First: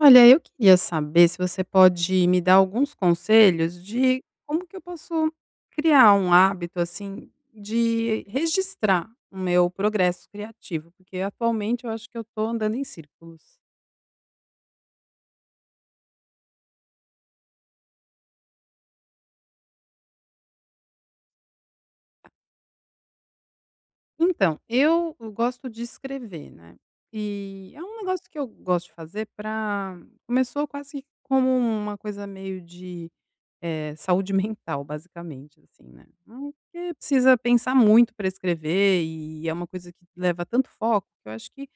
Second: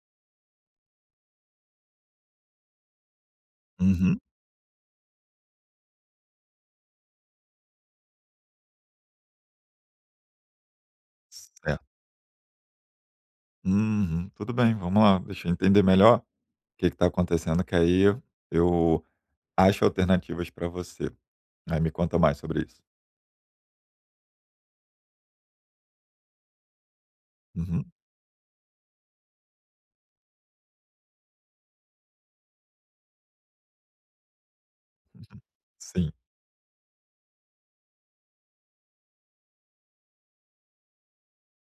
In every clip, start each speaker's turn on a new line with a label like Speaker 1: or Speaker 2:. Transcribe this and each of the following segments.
Speaker 1: Olha, eu queria saber se você pode me dar alguns conselhos
Speaker 2: Uhum.
Speaker 1: de como que eu posso criar um hábito, assim, de registrar o meu progresso criativo, porque
Speaker 2: Certo.
Speaker 1: atualmente eu acho que eu estou andando em círculos.
Speaker 2: Uhum. Tudo bem, vamos lá. Deixa eu entender melhor o que está acontecendo, que aí eu acho alternativas para você. Aí me conta mais sobre isso.
Speaker 1: Então, eu gosto de escrever, né, e é
Speaker 2: Uhum.
Speaker 1: um negócio que eu gosto de fazer. Para começou quase como uma coisa meio de saúde mental
Speaker 2: Uhum.
Speaker 1: basicamente, assim, né.
Speaker 2: Sim.
Speaker 1: Porque precisa pensar muito para escrever e é uma coisa que leva tanto foco, que eu acho que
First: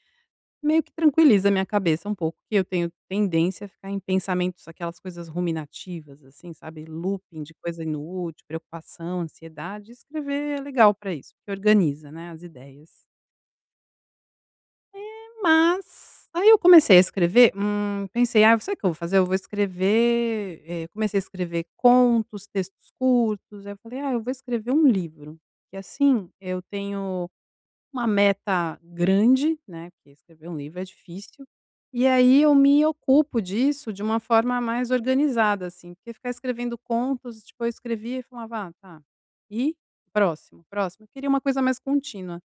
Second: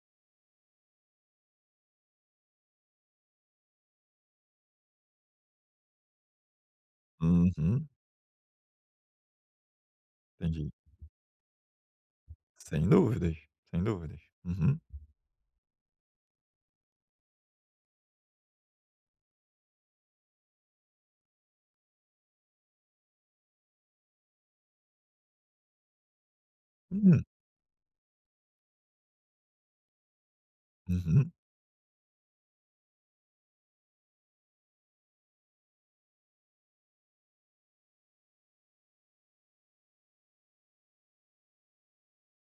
Speaker 1: meio que tranquiliza a minha cabeça um pouco, que eu tenho tendência a ficar em pensamentos, aquelas coisas ruminativas, assim, sabe, looping de coisa
Speaker 2: Uhum.
Speaker 1: inútil, preocupação, ansiedade, escrever é
Speaker 2: Entendi.
Speaker 1: legal para isso, porque organiza, né, as
Speaker 2: Sem
Speaker 1: ideias.
Speaker 2: dúvidas, sem dúvidas. Uhum.
Speaker 1: Mas aí eu comecei a escrever, pensei: "Ah, sabe o que eu vou fazer? Eu vou escrever", comecei a escrever contos, textos curtos, aí eu falei: "Ah, eu vou escrever um livro", que assim eu
Speaker 2: Hum.
Speaker 1: tenho uma meta grande, né, porque escrever um livro é
Speaker 2: Uhum.
Speaker 1: difícil, e aí eu me ocupo disso de uma forma mais organizada, assim, porque ficar escrevendo contos, tipo, eu escrevia e falava: "Ah, tá, e? Próximo, próximo". Eu queria uma coisa mais contínua.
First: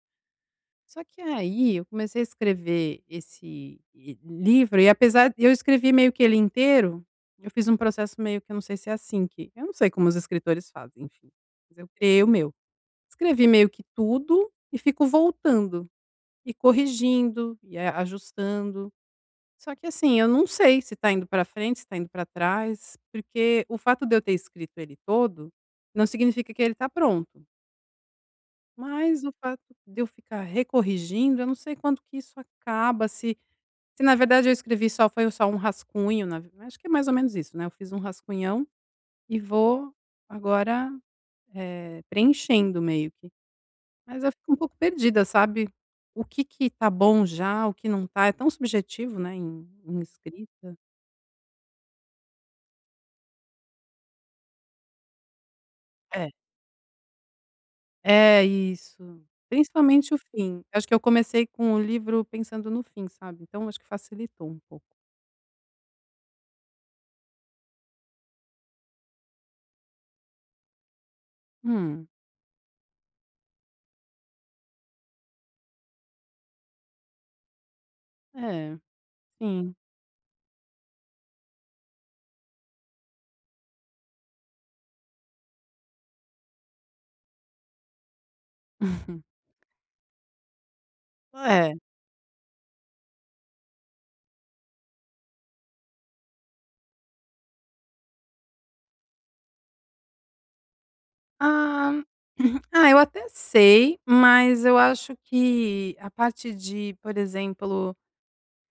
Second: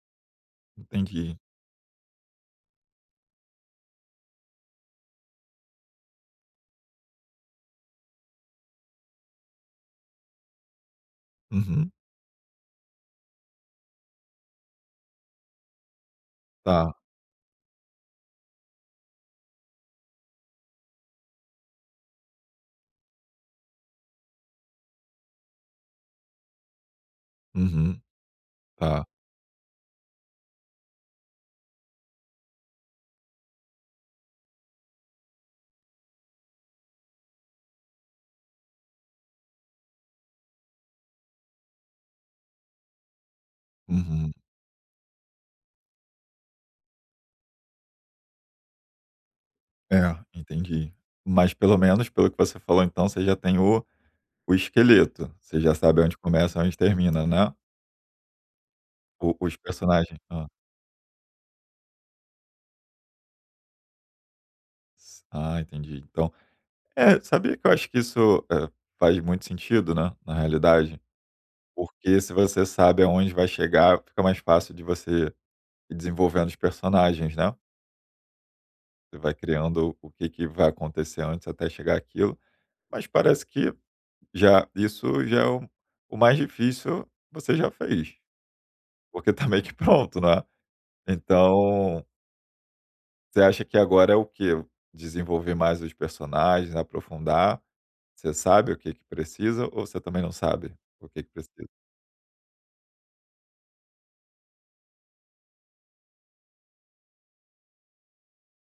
Speaker 1: Só que
Speaker 2: Entendi.
Speaker 1: aí eu comecei a escrever esse e livro e apesar de eu escrevi meio que ele inteiro, eu fiz um processo meio que eu não sei se é assim que eu não sei como os escritores fazem, enfim, mas eu
Speaker 2: Uhum.
Speaker 1: criei o meu. Escrevi meio que tudo e fico voltando e
Speaker 2: Tá.
Speaker 1: corrigindo e a ajustando. Só que assim, eu não sei se tá indo para frente, se tá indo para trás, porque o fato de eu ter escrito ele todo, não significa que ele tá pronto.
Speaker 2: Uhum. Tá.
Speaker 1: Mas o fato de eu ficar recorrigindo, eu não sei quanto que isso acaba, se na verdade eu escrevi só foi só um rascunho, na ve acho que é mais ou menos isso, né, eu fiz um rascunhão e vou agora, preenchendo meio que. Mas eu
Speaker 2: Uhum.
Speaker 1: fico um pouco perdida, sabe, o que que tá bom já, o que não tá, é tão subjetivo, né, em
Speaker 2: É,
Speaker 1: escrita.
Speaker 2: entendi. Mas pelo menos pelo que você falou então, você já tem o esqueleto. Você já sabe onde
Speaker 1: É.
Speaker 2: começa, e onde termina, né?
Speaker 1: É, isso.
Speaker 2: O os
Speaker 1: Principalmente o
Speaker 2: personagens. Hã.
Speaker 1: fim. Acho que eu comecei com o livro pensando no fim, sabe, então acho que facilitou um pouco.
Speaker 2: Entendi. Então é, sabia que eu acho que isso, faz muito sentido, né, na realidade?
Speaker 1: Hum,
Speaker 2: Porque se você sabe aonde vai chegar, fica mais fácil de você ir desenvolvendo os personagens, né.
Speaker 1: é.
Speaker 2: Você vai
Speaker 1: Sim.
Speaker 2: criando o que que vai acontecer antes até chegar aquilo. Mas parece que já isso já é o mais difícil você já fez, porque tá meio que pronto, né.
Speaker 1: É.
Speaker 2: Então, você acha que agora é o quê? Desenvolver mais os personagens, aprofundar. Você sabe o que que precisa ou você também não sabe o que que precisa?
Speaker 1: Ah, ah, eu até sei, mas eu acho que a parte de, por exemplo,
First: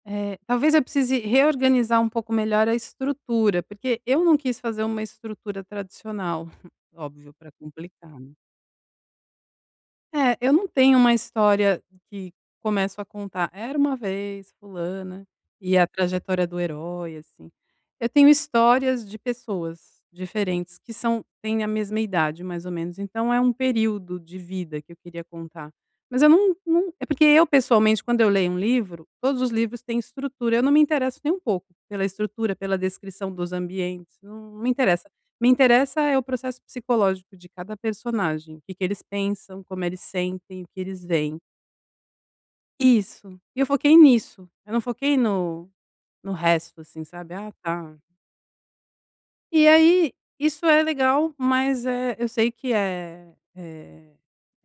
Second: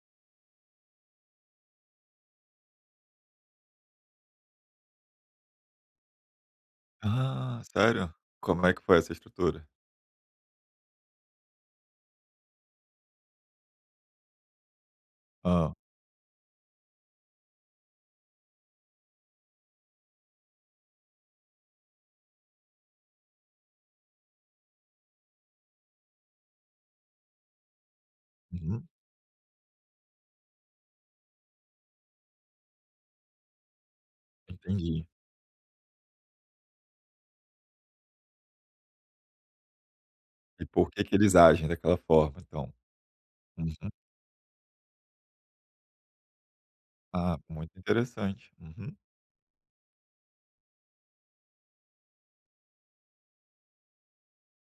Speaker 1: talvez eu precise reorganizar um pouco melhor a estrutura, porque eu não quis fazer uma estrutura tradicional, óbvio, para
Speaker 2: Ah, sério?
Speaker 1: complicar, né.
Speaker 2: Como é que foi essa estrutura?
Speaker 1: É, eu não tenho uma história que começo a contar: "Era uma vez fulana",
Speaker 2: Ah,
Speaker 1: e a trajetória do herói, assim. Eu tenho histórias de pessoas diferentes que são têm a mesma idade, mais ou menos, então é um período de vida que eu queria contar. Mas eu não não é porque eu, pessoalmente, quando eu leio um
Speaker 2: uhum,
Speaker 1: livro, todos os livros têm estrutura, eu não me interesso nem um pouco pela estrutura, pela descrição dos ambientes, não me
Speaker 2: entendi.
Speaker 1: interessa. Me interessa é o processo psicológico de cada personagem, o que que eles pensam, como eles sentem,
Speaker 2: E
Speaker 1: o que
Speaker 2: por
Speaker 1: eles
Speaker 2: que que eles
Speaker 1: veem.
Speaker 2: agem daquela forma, então?
Speaker 1: Isso, e eu
Speaker 2: Uhum.
Speaker 1: foquei nisso, eu não foquei no resto, assim, sabe,
Speaker 2: Ah,
Speaker 1: "Ah,
Speaker 2: muito
Speaker 1: tá".
Speaker 2: interessante. Uhum,
Speaker 1: E aí, isso é legal, mas, é, eu sei que é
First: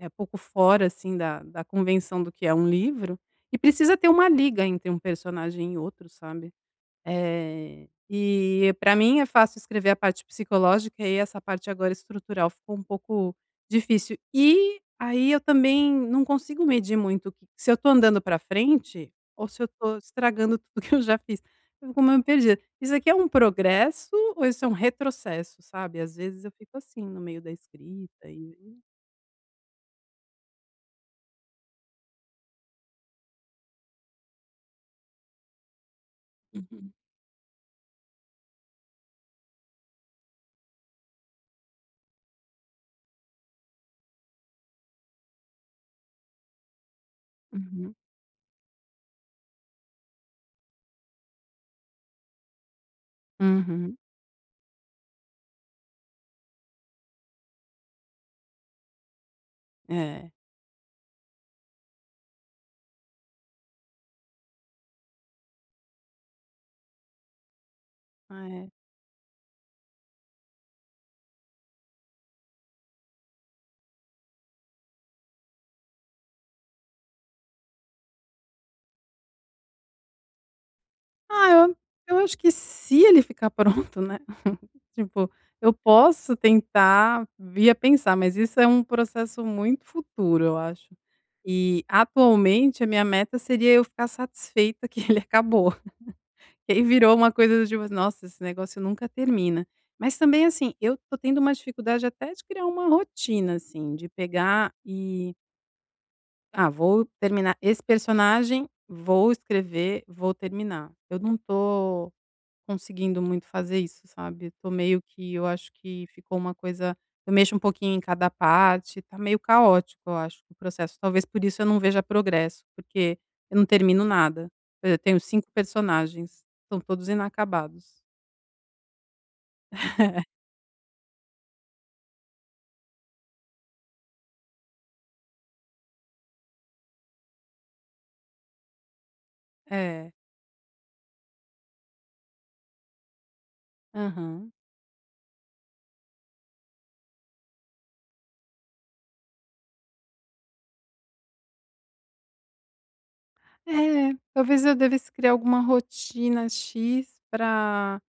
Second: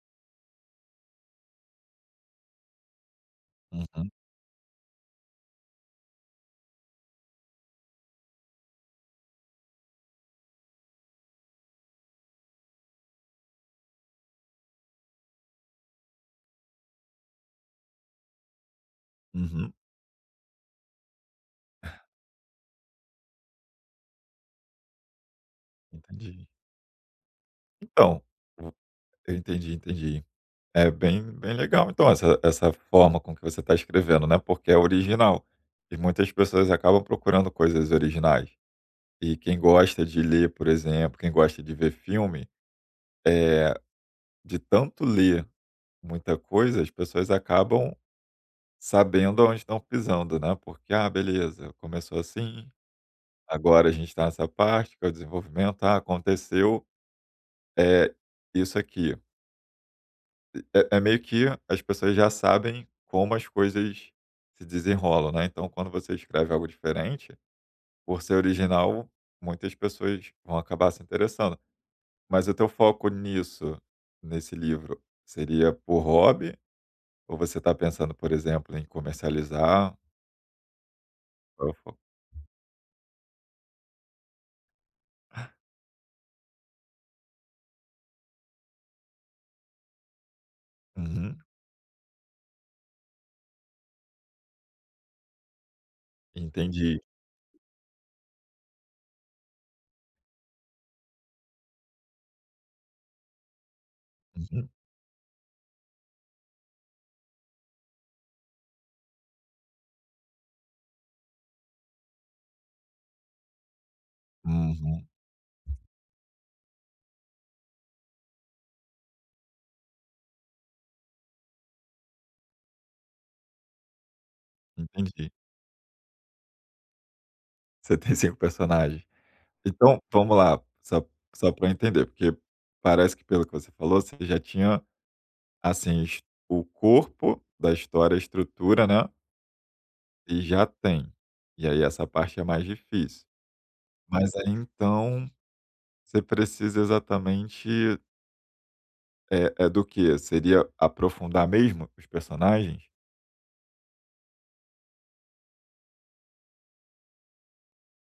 Speaker 1: é pouco fora, assim, da convenção do que é um livro, e precisa ter
Speaker 2: uhum,
Speaker 1: uma liga entre um personagem e outro, sabe. E para mim é fácil escrever a parte psicológica e essa parte agora estrutural ficou um pouco difícil. E aí eu também não consigo medir muito que se eu tô andando para frente ou se eu
Speaker 2: uhum,
Speaker 1: tô estragando tudo que eu já fiz. Eu fico meio perdida. Isso aqui é um progresso ou isso é um retrocesso, sabe? Às vezes
Speaker 2: entendi.
Speaker 1: eu fico assim no meio da
Speaker 2: Então,
Speaker 1: escrita e
Speaker 2: o eu entendi, entendi. É bem legal então essa forma com que você está escrevendo, né, porque é original. E muitas pessoas
Speaker 1: Uhum,
Speaker 2: acabam procurando coisas originais. E quem gosta de ler, por exemplo, quem gosta de ver filme. Eh, de tanto ler muita coisa, as pessoas
Speaker 1: uhum.
Speaker 2: acabam sabendo aonde estão pisando, né, porque: "Ah, beleza, começou assim, agora a
Speaker 1: Uhum.
Speaker 2: gente está nessa parte, que é o desenvolvimento. Ah, aconteceu, eh, isso aqui".
Speaker 1: É.
Speaker 2: É é meio que as pessoas já sabem como as coisas se desenrolam, né, então quando você escreve algo diferente, por ser
Speaker 1: É.
Speaker 2: original, muitas pessoas vão acabar se interessando. Mas o teu foco nisso, nesse livro, seria por hobby? Ou você está pensando, por exemplo, em comercializar?
Speaker 1: Ah,
Speaker 2: Qual é
Speaker 1: eu
Speaker 2: o foco?
Speaker 1: eu acho que se ele ficar pronto, né, tipo, eu posso tentar via pensar, mas isso é um processo muito futuro, eu acho.
Speaker 2: Uhum,
Speaker 1: E atualmente a minha meta seria eu ficar satisfeita que ele acabou, que aí
Speaker 2: entendi.
Speaker 1: virou uma coisa do tipo: assim, "Nossa, esse negócio nunca termina". Mas também, assim, eu tô tendo uma dificuldade até de criar uma rotina, assim, de
Speaker 2: Uhum,
Speaker 1: pegar e: "Ah, vou terminar esse personagem, vou escrever, vou terminar". Eu não tô conseguindo muito fazer isso, sabe. Tô meio
Speaker 2: uhum,
Speaker 1: que eu acho que ficou uma coisa eu mexo um pouquinho em cada parte, tá meio caótico, eu acho, o processo. Talvez por isso eu não veja progresso, porque eu não termino nada. Por exemplo, eu tenho
Speaker 2: entendi.
Speaker 1: cinco personagens, são todos
Speaker 2: Você
Speaker 1: inacabados.
Speaker 2: tem 5 personagens. Então, vamos lá, só só para eu entender, porque parece que pelo que você falou, você já tinha, assim, es o corpo da história, a estrutura, né,
Speaker 1: É.
Speaker 2: e já tem. E aí essa parte é mais difícil. Mas aí,
Speaker 1: Aham.
Speaker 2: então, você precisa exatamente é é do quê? Seria aprofundar mesmo os personagens?
Speaker 1: É, talvez eu devesse criar alguma rotina "X" para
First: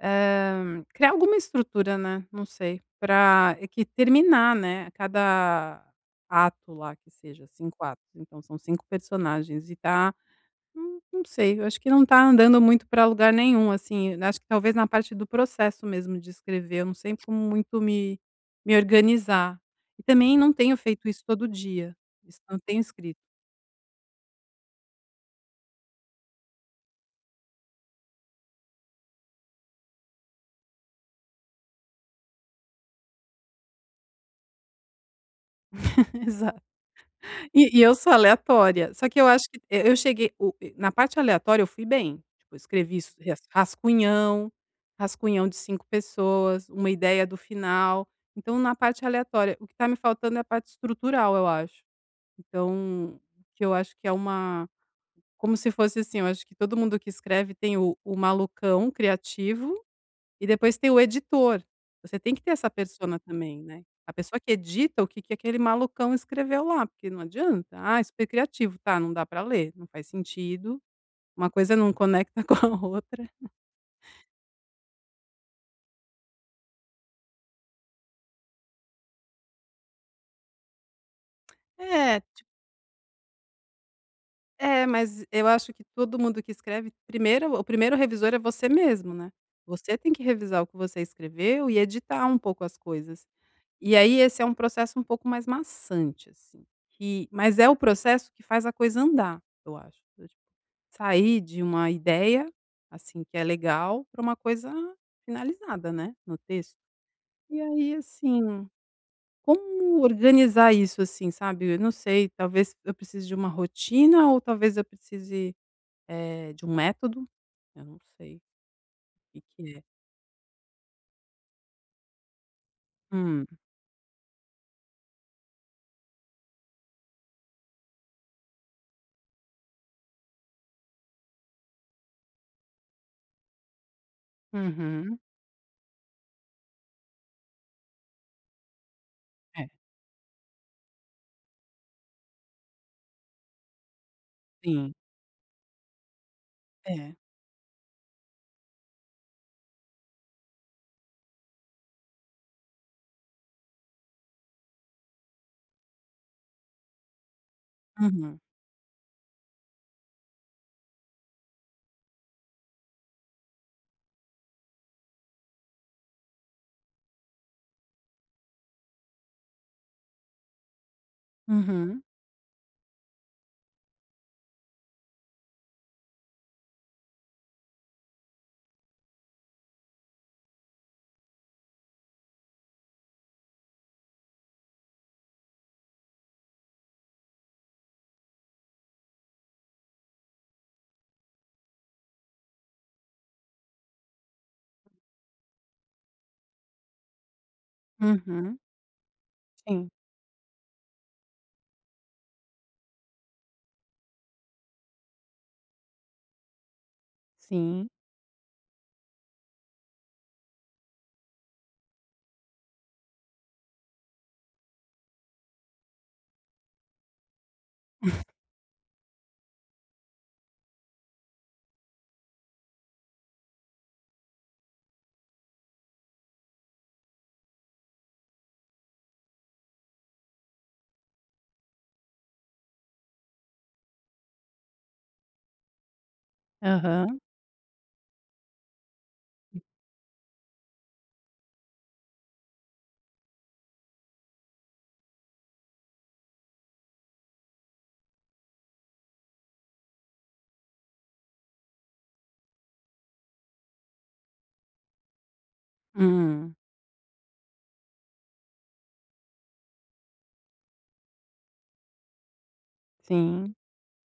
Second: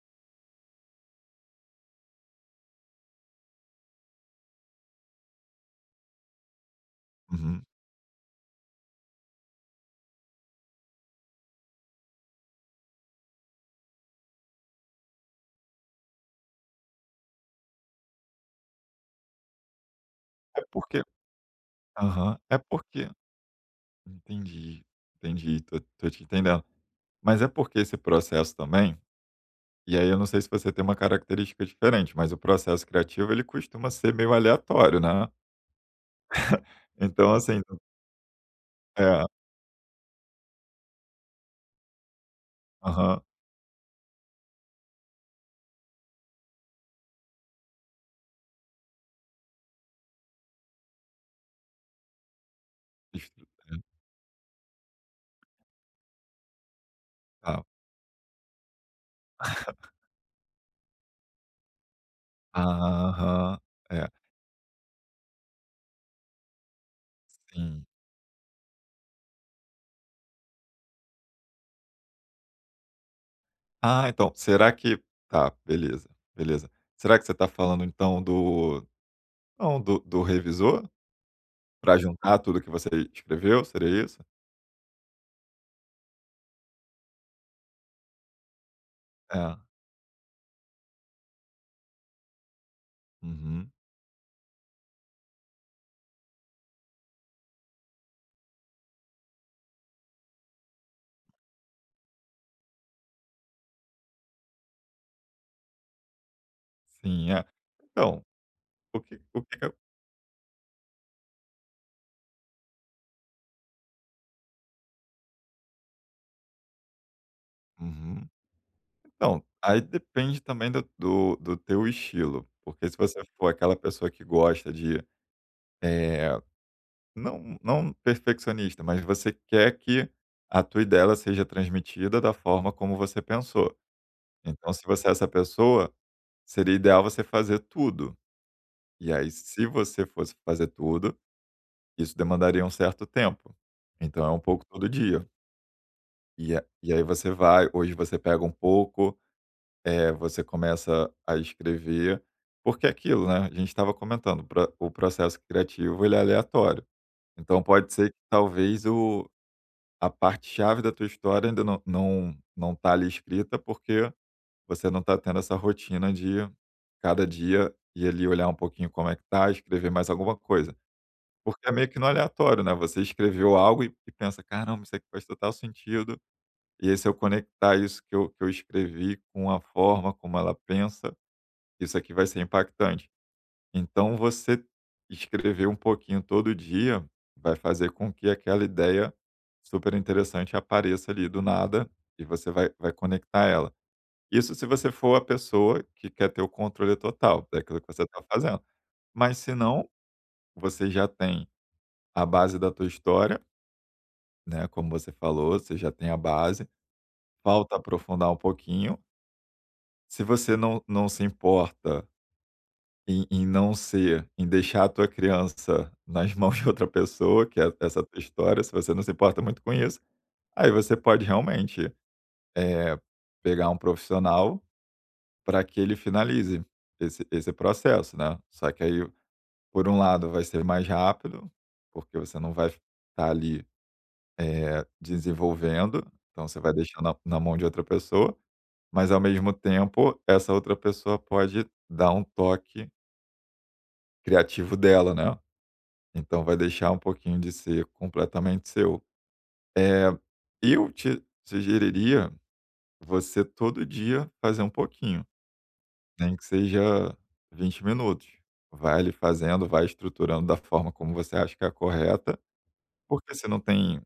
Speaker 1: Criar alguma estrutura, né, não sei, pra é que terminar, né, cada ato lá que seja
Speaker 2: Uhum.
Speaker 1: 5 atos, então são 5 personagens e tá não não sei, eu acho que não tá andando muito pra lugar nenhum, assim, eu acho que talvez na parte do processo mesmo de escrever, eu não sei como muito me organizar. E também não
Speaker 2: É
Speaker 1: tenho
Speaker 2: porque
Speaker 1: feito isso todo dia,
Speaker 2: aham.
Speaker 1: isso não
Speaker 2: É
Speaker 1: tenho
Speaker 2: porque
Speaker 1: escrito.
Speaker 2: entendi, entendi, tô te entendendo. Mas é porque esse processo também, e aí eu não sei se você tem uma característica diferente, mas o processo criativo ele costuma ser meio aleatório, né.
Speaker 1: Exato.
Speaker 2: Então assim
Speaker 1: E eu sou aleatória, só que eu
Speaker 2: é,
Speaker 1: acho que eu cheguei o na parte aleatória eu fui bem, tipo, eu escrevi s
Speaker 2: aham.
Speaker 1: ras rascunhão, rascunhão de 5 pessoas, uma ideia do final, então na parte aleatória, o que tá me faltando é a parte estrutural, eu acho. Então,
Speaker 2: estru-
Speaker 1: que eu
Speaker 2: É,
Speaker 1: acho que é uma como se fosse assim, eu acho que todo mundo que escreve
Speaker 2: tá.
Speaker 1: tem o malucão criativo e depois tem o editor. Você tem que ter essa persona
Speaker 2: Aham.
Speaker 1: também, né.
Speaker 2: É,
Speaker 1: A pessoa que edita o que que aquele malucão escreveu lá, porque não adianta.
Speaker 2: sim.
Speaker 1: "Ah, é super criativo", tá, não dá pra ler, não faz sentido, uma coisa não conecta com a outra.
Speaker 2: Ah, então, será que tá, beleza, beleza. Será que você está falando então do, não, do revisor? Para
Speaker 1: É,
Speaker 2: juntar tudo que você escreveu, seria isso?
Speaker 1: é, mas eu acho que todo mundo que escreve primeiro o primeiro revisor é você mesmo, né.
Speaker 2: É.
Speaker 1: Você tem que revisar o que você escreveu e editar um pouco as coisas.
Speaker 2: Uhum.
Speaker 1: E aí esse é um processo um pouco mais maçante, assim, que mas é o processo que faz a coisa andar, eu acho. Sair de uma ideia, assim, que é legal, para uma coisa finalizada, né, no texto.
Speaker 2: Sim, é.
Speaker 1: E aí,
Speaker 2: Então,
Speaker 1: assim,
Speaker 2: o que que eu
Speaker 1: como organizar isso, assim, sabe, eu não sei, talvez eu precise de uma rotina ou talvez eu precise, de um método, eu não
Speaker 2: uhum.
Speaker 1: sei o que
Speaker 2: Então,
Speaker 1: que
Speaker 2: aí
Speaker 1: é.
Speaker 2: depende também do teu estilo, porque se você
Speaker 1: Hum,
Speaker 2: for aquela pessoa que gosta de, eh, não não perfeccionista, mas você quer que a tua ideia seja transmitida da forma como você pensou. Então se você é
Speaker 1: uhum.
Speaker 2: essa pessoa, seria ideal você fazer tudo. E aí se
Speaker 1: É,
Speaker 2: você fosse fazer tudo, isso demandaria um certo tempo. Então é um pouco todo
Speaker 1: sim,
Speaker 2: dia. E aí
Speaker 1: é.
Speaker 2: você vai, hoje você pega um pouco. É, você começa a escrever, porque é aquilo, né, a gente estava comentando, pra o processo criativo ele é aleatório. Então pode ser que
Speaker 1: Uhum,
Speaker 2: talvez o a parte chave da tua história ainda não está ali escrita, porque você não está tendo essa rotina de cada dia ir ali olhar um pouquinho como é que está, escrever mais alguma coisa. Porque é meio que
Speaker 1: uhum,
Speaker 2: no aleatório, né, você escreveu algo e pensa: "Caramba, isso aqui faz total sentido, e aí se eu conectar isso que eu escrevi com a forma como ela pensa, isso aqui vai ser impactante". Então, você escrever um pouquinho todo dia vai fazer com que aquela ideia super interessante apareça ali do nada e você vai, vai conectar ela. Isso se você for a pessoa que quer ter o controle total daquilo que você está
Speaker 1: uhum.
Speaker 2: fazendo. Mas se não,
Speaker 1: Sim,
Speaker 2: você já tem a base da tua história, né? Como você falou, você já tem a base. Falta
Speaker 1: sim.
Speaker 2: aprofundar um pouquinho. Se você não, não se importa em em não ser em deixar a tua criança nas mãos de outra pessoa, que é essa tua história, se você não se importa muito com isso, aí você pode realmente pegar um profissional para que ele finalize esse processo, né. Só que aí, por um lado, vai ser mais rápido, porque você não vai estar ali desenvolvendo, então você vai deixar na
Speaker 1: Aham.
Speaker 2: na mão de outra pessoa, mas ao mesmo tempo, essa outra pessoa pode dar um toque criativo dela, né. Então vai deixar um pouquinho de ser completamente seu. Eh, eu te sugeriria você todo dia fazer um pouquinho, nem que
Speaker 1: Hum.
Speaker 2: seja 20 minutos. Vai ali fazendo, vai estruturando da forma como você acha que é a correta, porque você
Speaker 1: Sim,
Speaker 2: não tem,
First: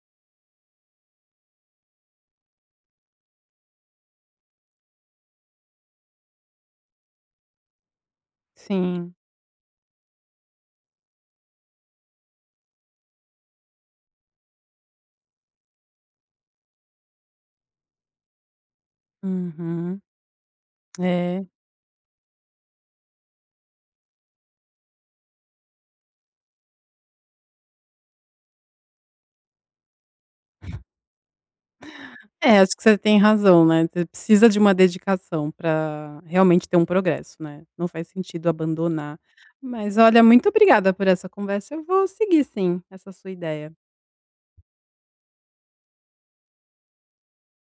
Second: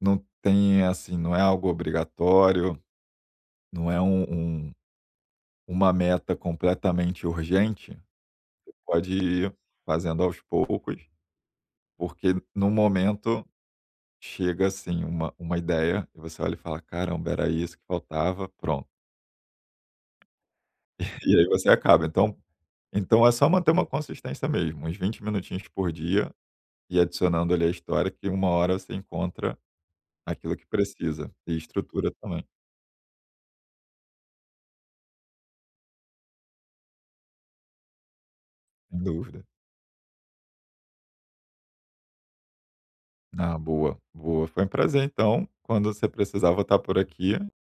Speaker 2: não tem, assim, não é algo obrigatório, não é um uma meta completamente urgente, pode
Speaker 1: sim.
Speaker 2: ir fazendo aos poucos, porque no momento chega assim uma ideia e você olha e fala: "Caramba, era isso que faltava", pronto.
Speaker 1: Uhum.
Speaker 2: E
Speaker 1: É.
Speaker 2: aí você acaba. Então então é só manter uma consistência mesmo, uns 20 minutinhos por dia e adicionando ali a história que uma hora você encontra aquilo que precisa, e estrutura também,
Speaker 1: É, acho que você tem razão, né, você precisa de uma dedicação para realmente ter um progresso, né, não faz sentido
Speaker 2: sem
Speaker 1: abandonar.
Speaker 2: dúvida.
Speaker 1: Mas olha, muito obrigada por essa conversa, eu vou seguir sim, essa sua
Speaker 2: Ah,
Speaker 1: ideia.
Speaker 2: boa, boa. Foi um prazer então, quando você precisar vou estar por aqui.